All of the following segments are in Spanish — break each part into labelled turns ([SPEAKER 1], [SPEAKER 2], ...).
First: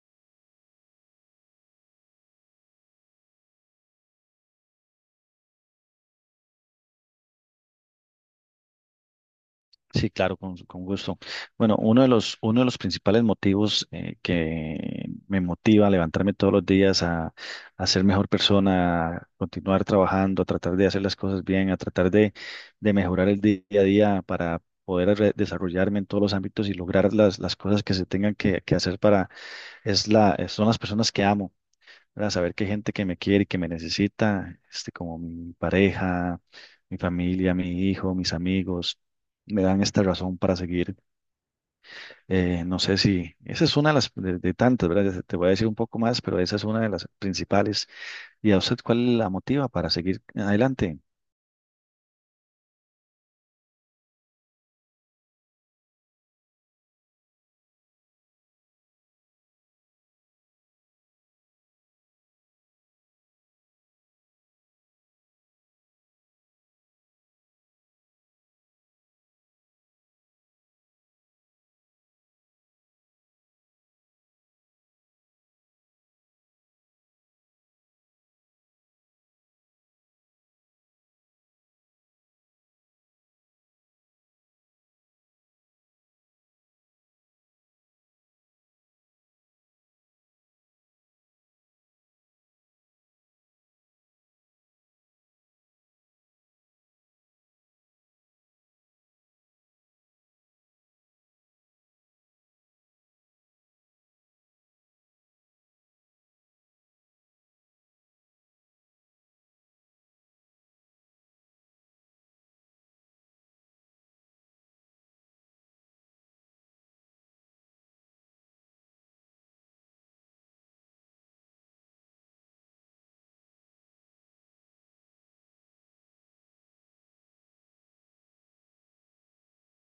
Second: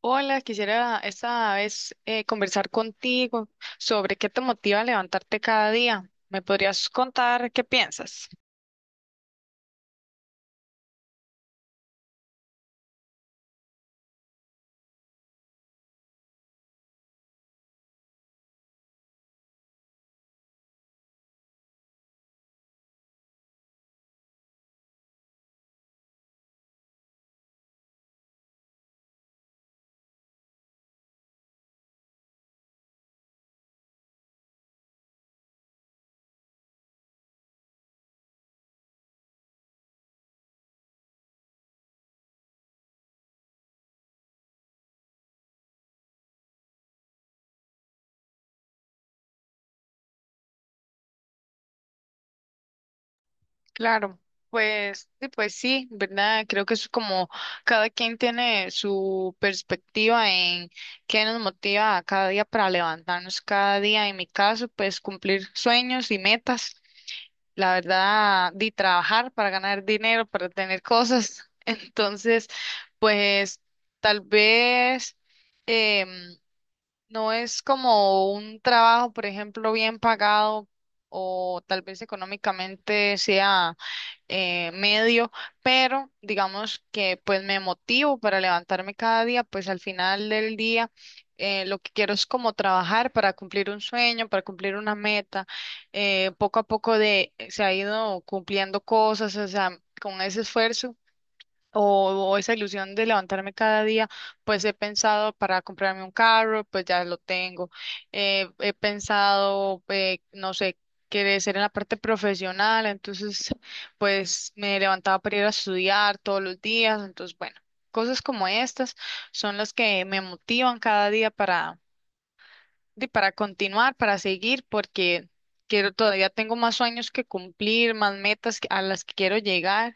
[SPEAKER 1] Hola, quisiera esta vez conversar contigo sobre qué te motiva a levantarte cada día. ¿Me podrías contar qué piensas?
[SPEAKER 2] Sí, claro, con gusto. Bueno, uno de los principales motivos, que me motiva a levantarme todos los días a ser mejor persona, a continuar trabajando, a tratar de hacer las cosas bien, a tratar de mejorar el día a día para poder desarrollarme en todos los ámbitos y lograr las cosas que se tengan que hacer para, es la, son las personas que amo, ¿verdad? Saber que hay gente que me quiere y que me necesita, este, como mi pareja, mi familia, mi hijo, mis amigos, me dan esta razón para seguir. No sé si, esa es una de las de tantas, ¿verdad? Ya te voy a decir un poco más, pero esa es una de las principales. ¿Y a usted cuál la motiva para seguir adelante?
[SPEAKER 1] Claro, pues sí, ¿verdad? Creo que es como cada quien tiene su perspectiva en qué nos motiva a cada día para levantarnos cada día. En mi caso, pues cumplir sueños y metas. La verdad, de trabajar para ganar dinero, para tener cosas. Entonces, pues tal vez em, no es como un trabajo, por ejemplo, bien pagado o tal vez económicamente sea medio, pero digamos que pues me motivo para levantarme cada día, pues al final del día lo que quiero es como trabajar para cumplir un sueño, para cumplir una meta, poco a poco se ha ido cumpliendo cosas, o sea, con ese esfuerzo o esa ilusión de levantarme cada día, pues he pensado para comprarme un carro, pues ya lo tengo. He pensado, no sé, crecer en la parte profesional, entonces pues me levantaba para ir a estudiar todos los días, entonces bueno, cosas como estas son las que me motivan cada día para, para continuar, para seguir, porque quiero, todavía tengo más sueños que cumplir, más metas a las que quiero llegar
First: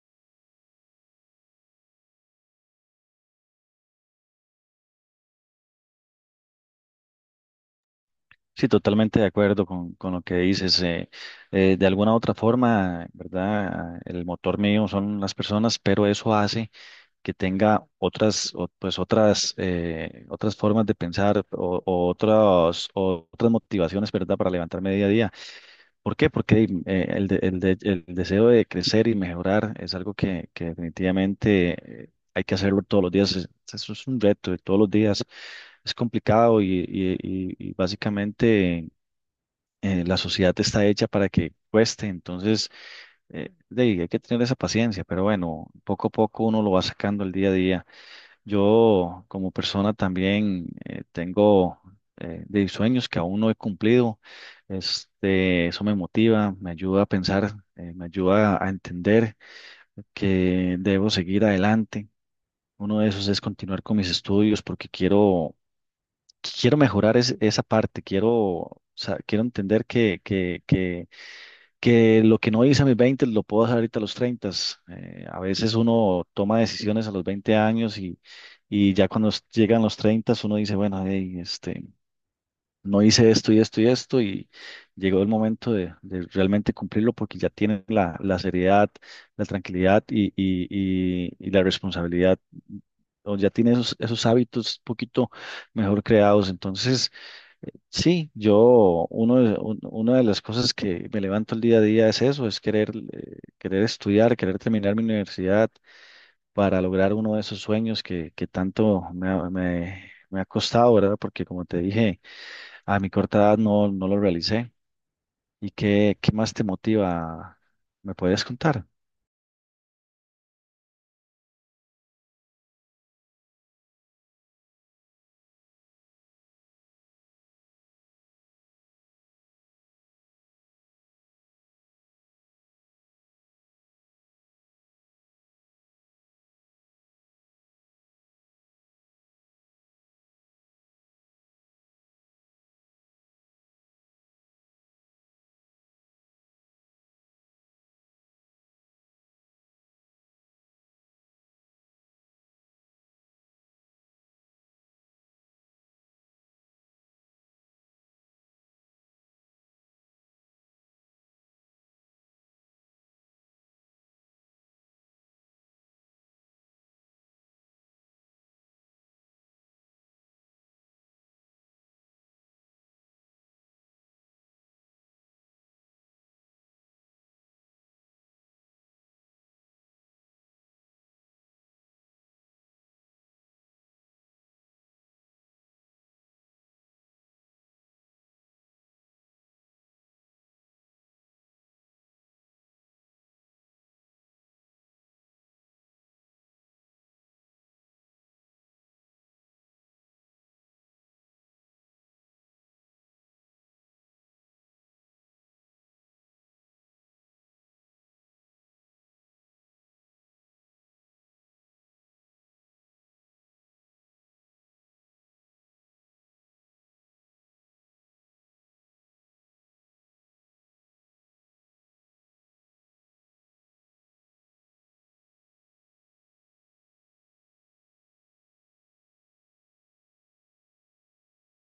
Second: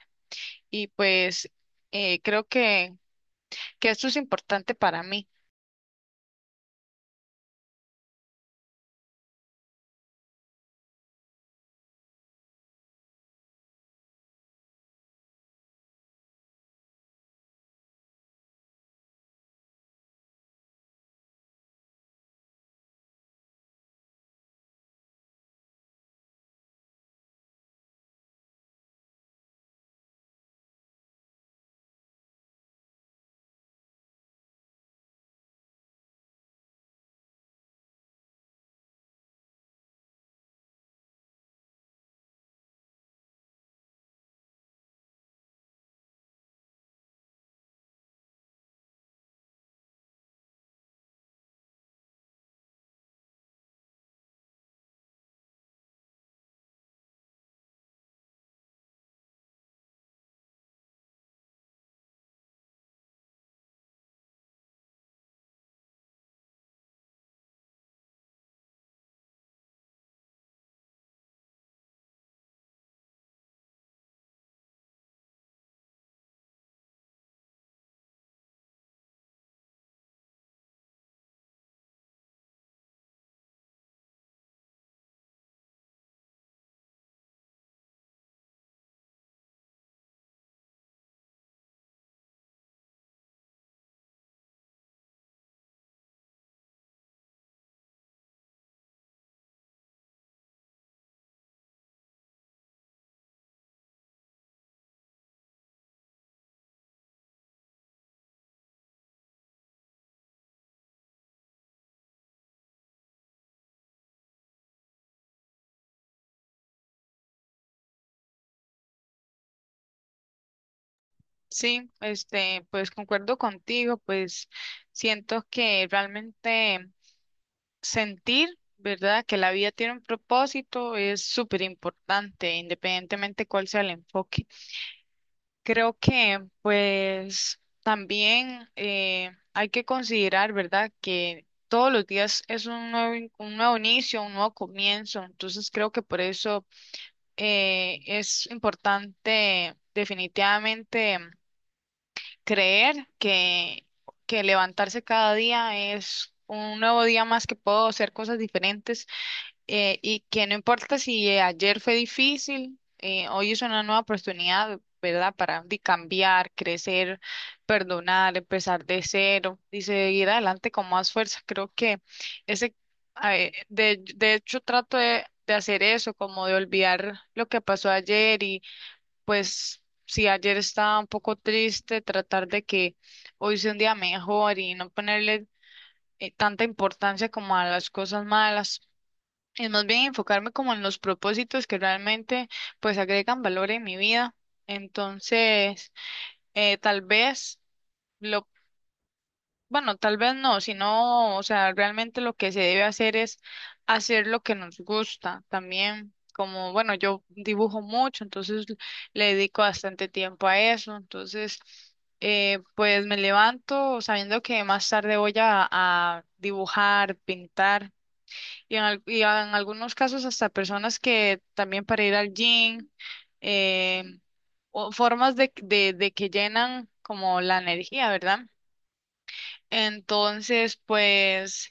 [SPEAKER 1] y pues creo que esto es importante para mí.
[SPEAKER 2] Sí, totalmente de acuerdo con lo que dices. De alguna u otra forma, ¿verdad? El motor mío son las personas, pero eso hace que tenga otras, pues otras, otras formas de pensar o otras motivaciones, ¿verdad? Para levantarme día a día. ¿Por qué? Porque el, el deseo de crecer y mejorar es algo que definitivamente, hay que hacerlo todos los días. Eso es un reto de todos los días. Es complicado y, y básicamente, la sociedad está hecha para que cueste. Entonces, de ahí hay que tener esa paciencia, pero bueno, poco a poco uno lo va sacando el día a día. Yo como persona también, tengo, de sueños que aún no he cumplido. Este, eso me motiva, me ayuda a pensar, me ayuda a entender que debo seguir adelante. Uno de esos es continuar con mis estudios porque quiero mejorar esa parte, quiero entender que lo que no hice a mis 20 lo puedo hacer ahorita a los 30. A veces uno toma decisiones a los 20 años y ya cuando llegan los 30, uno dice, bueno, hey, este, no hice esto y esto y esto y llegó el momento de realmente cumplirlo porque ya tiene la seriedad, la tranquilidad y la responsabilidad. O ya tiene esos hábitos un poquito mejor creados. Entonces, sí, yo, uno, de- un- una de las cosas que me levanto el día a día es eso, es querer, querer estudiar, querer terminar mi universidad para lograr uno de esos sueños que tanto me ha costado, ¿verdad? Porque como te dije, a mi corta edad, no, no lo realicé. ¿Y qué, qué más te motiva? ¿Me puedes contar?
[SPEAKER 1] Sí, este, pues concuerdo contigo, pues siento que realmente sentir, ¿verdad? Que la vida tiene un propósito es súper importante, independientemente cuál sea el enfoque. Creo que pues también hay que considerar, ¿verdad? Que todos los días es un nuevo, un nuevo inicio, un nuevo comienzo. Entonces creo que por eso es importante definitivamente. Creer que levantarse cada día es un nuevo día más que puedo hacer cosas diferentes, y que no importa si ayer fue difícil, hoy es una nueva oportunidad, ¿verdad? Para cambiar, crecer, perdonar, empezar de cero y seguir adelante con más fuerza. Creo que ese, a ver, de hecho, trato de hacer eso, como de olvidar lo que pasó ayer, pues si ayer estaba un poco triste, tratar de que hoy sea un día mejor y no ponerle tanta importancia como a las cosas malas. Es más bien enfocarme como en los propósitos que realmente pues agregan valor en mi vida. Entonces, tal vez lo bueno, tal vez no, sino, o sea, realmente lo que se debe hacer es hacer lo que nos gusta también. Como, bueno, yo dibujo mucho, entonces le dedico bastante tiempo a eso. Entonces, pues me levanto sabiendo que más tarde voy a dibujar, pintar, y en, y en algunos casos hasta personas que también para ir al gym, eh, o formas de, de que llenan como la energía, ¿verdad? Entonces, pues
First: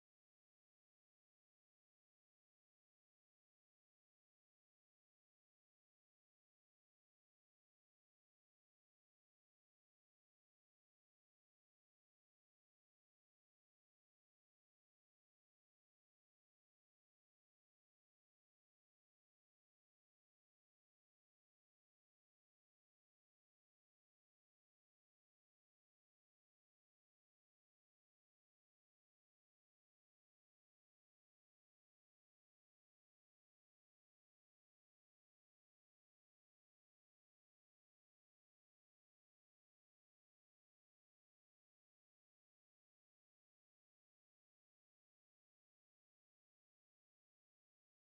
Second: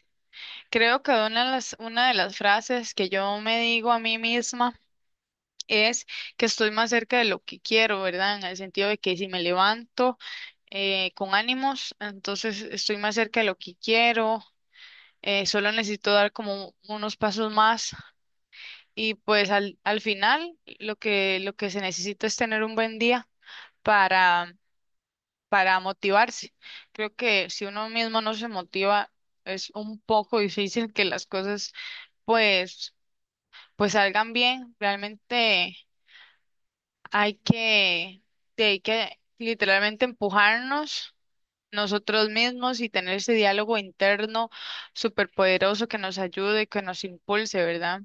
[SPEAKER 1] creo que una de las frases que yo me digo a mí misma es que estoy más cerca de lo que quiero, ¿verdad? En el sentido de que si me levanto con ánimos, entonces estoy más cerca de lo que quiero, solo necesito dar como unos pasos más y pues al, al final lo que se necesita es tener un buen día para motivarse. Creo que si uno mismo no se motiva, es un poco difícil que las cosas pues pues salgan bien. Realmente hay que sí, hay que literalmente empujarnos nosotros mismos y tener ese diálogo interno superpoderoso que nos ayude, que nos impulse, ¿verdad?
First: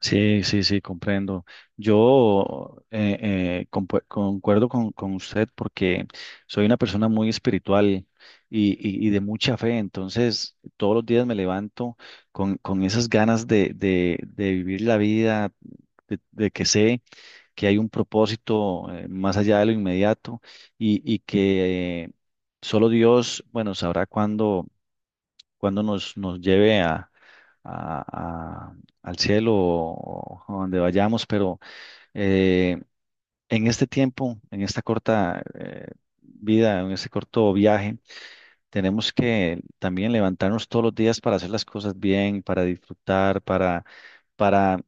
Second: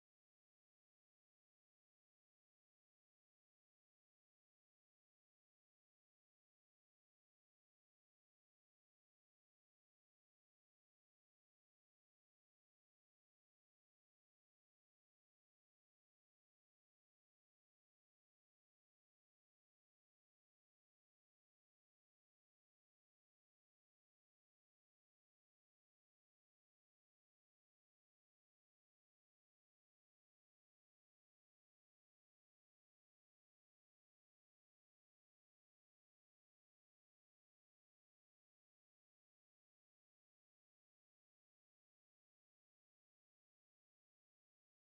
[SPEAKER 2] Sí, sí, sí, comprendo. Yo, concuerdo con usted porque soy una persona muy espiritual y, y de mucha fe, entonces todos los días me levanto con esas ganas de, de vivir la vida, de que sé que hay un propósito, más allá de lo inmediato y que, solo Dios, bueno, sabrá cuándo cuando nos, nos lleve a, a- a- al cielo o donde vayamos, pero, eh, en este tiempo, en esta corta, vida, en este corto viaje, tenemos que también levantarnos todos los días para hacer las cosas bien, para disfrutar, para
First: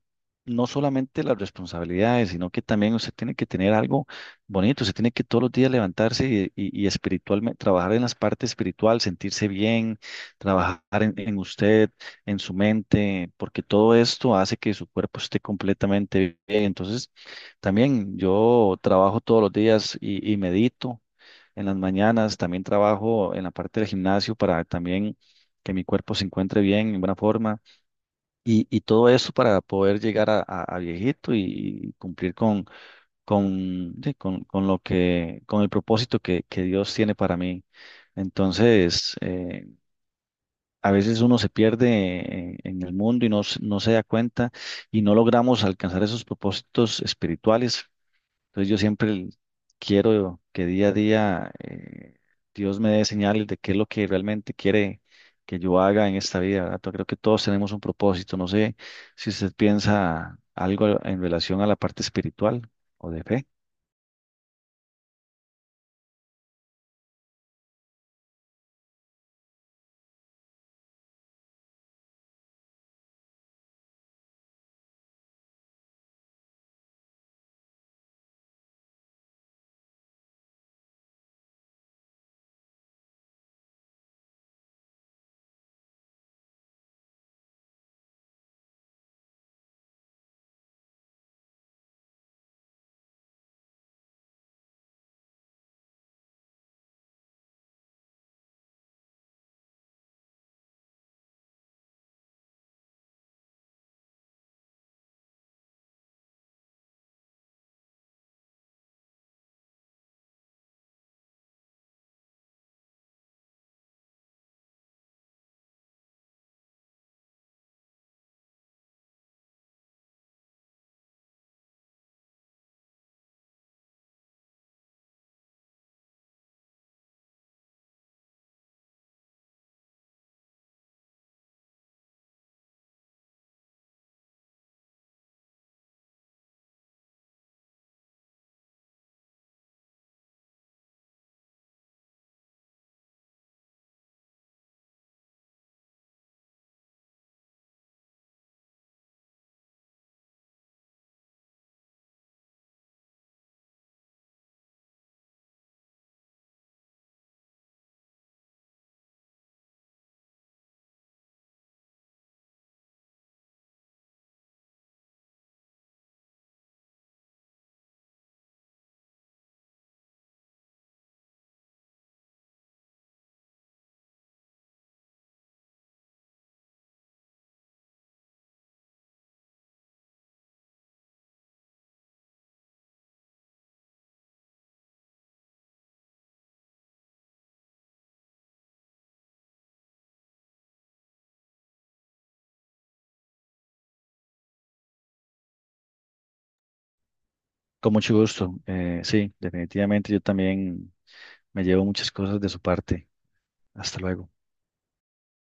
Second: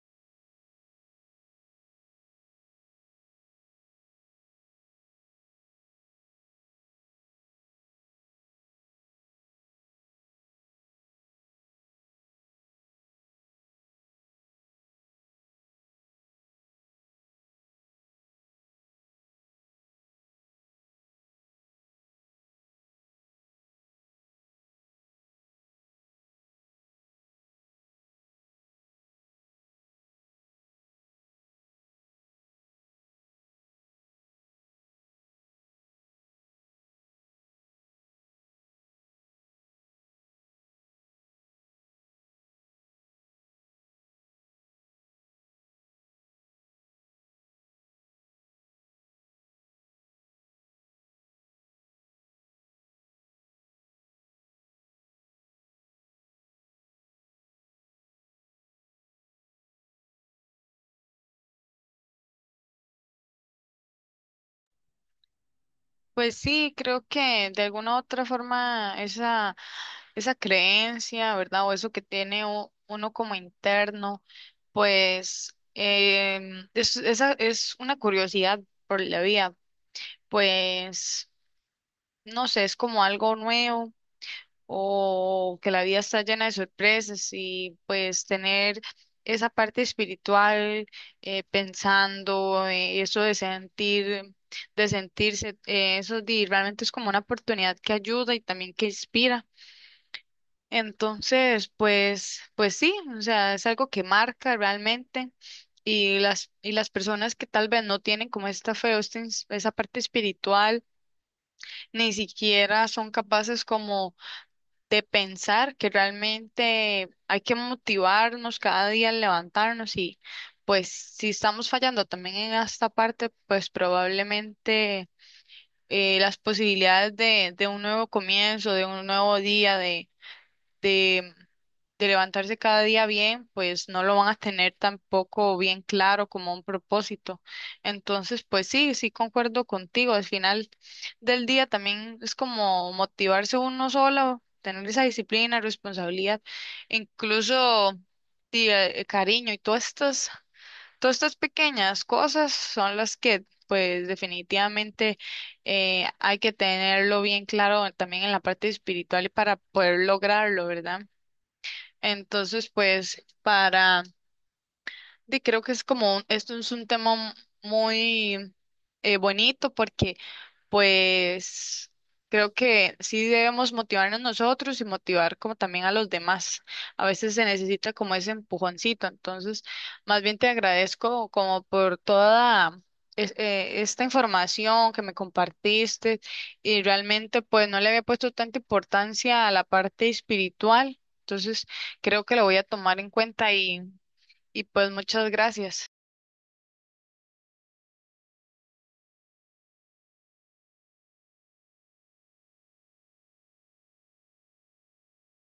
[SPEAKER 2] no solamente las responsabilidades, sino que también usted tiene que tener algo bonito, usted tiene que todos los días levantarse y, y espiritualmente, trabajar en las partes espiritual, sentirse bien, trabajar en usted, en su mente, porque todo esto hace que su cuerpo esté completamente bien. Entonces, también yo trabajo todos los días y medito en las mañanas, también trabajo en la parte del gimnasio para también que mi cuerpo se encuentre bien, en buena forma, y todo eso para poder llegar a, a viejito y cumplir con, con lo que, con el propósito que Dios tiene para mí. Entonces, a veces uno se pierde en el mundo y no, no se da cuenta y no logramos alcanzar esos propósitos espirituales, entonces yo siempre quiero que día a día, Dios me dé señales de qué es lo que realmente quiere que yo haga en esta vida, ¿verdad? Pero creo que todos tenemos un propósito. No sé si usted piensa algo en relación a la parte espiritual o de fe.
[SPEAKER 1] Pues sí, creo que de alguna u otra forma esa, esa creencia, ¿verdad? O eso que tiene uno como interno, pues es, esa es una curiosidad por la vida, pues no sé, es como algo nuevo o que la vida está llena de sorpresas y pues tener esa parte espiritual, pensando, eso de sentir, de sentirse, realmente es como una oportunidad que ayuda y también que inspira. Entonces, pues, pues sí, o sea, es algo que marca realmente y las personas que tal vez no tienen como esta fe o esta esa parte espiritual, ni siquiera son capaces como de pensar que realmente hay que motivarnos cada día al levantarnos y pues si estamos fallando también en esta parte, pues probablemente las posibilidades de un nuevo comienzo, de un nuevo día, de levantarse cada día bien, pues no lo van a tener tampoco bien claro como un propósito. Entonces, pues sí, sí concuerdo contigo. Al final del día también es como motivarse uno solo, tener esa disciplina, responsabilidad, incluso sí, cariño y todas estas pequeñas cosas son las que pues definitivamente hay que tenerlo bien claro también en la parte espiritual y para poder lograrlo, ¿verdad? Entonces, pues, para, creo que es como, esto es un tema muy bonito porque pues creo que sí debemos motivarnos nosotros y motivar como también a los demás. A veces se necesita como ese empujoncito. Entonces, más bien te agradezco como por toda esta información que me compartiste y realmente pues no le había puesto tanta importancia a la parte espiritual. Entonces, creo que lo voy a tomar en cuenta y pues muchas gracias.
[SPEAKER 2] Con mucho gusto. Sí, definitivamente yo también me llevo muchas cosas de su parte. Hasta luego.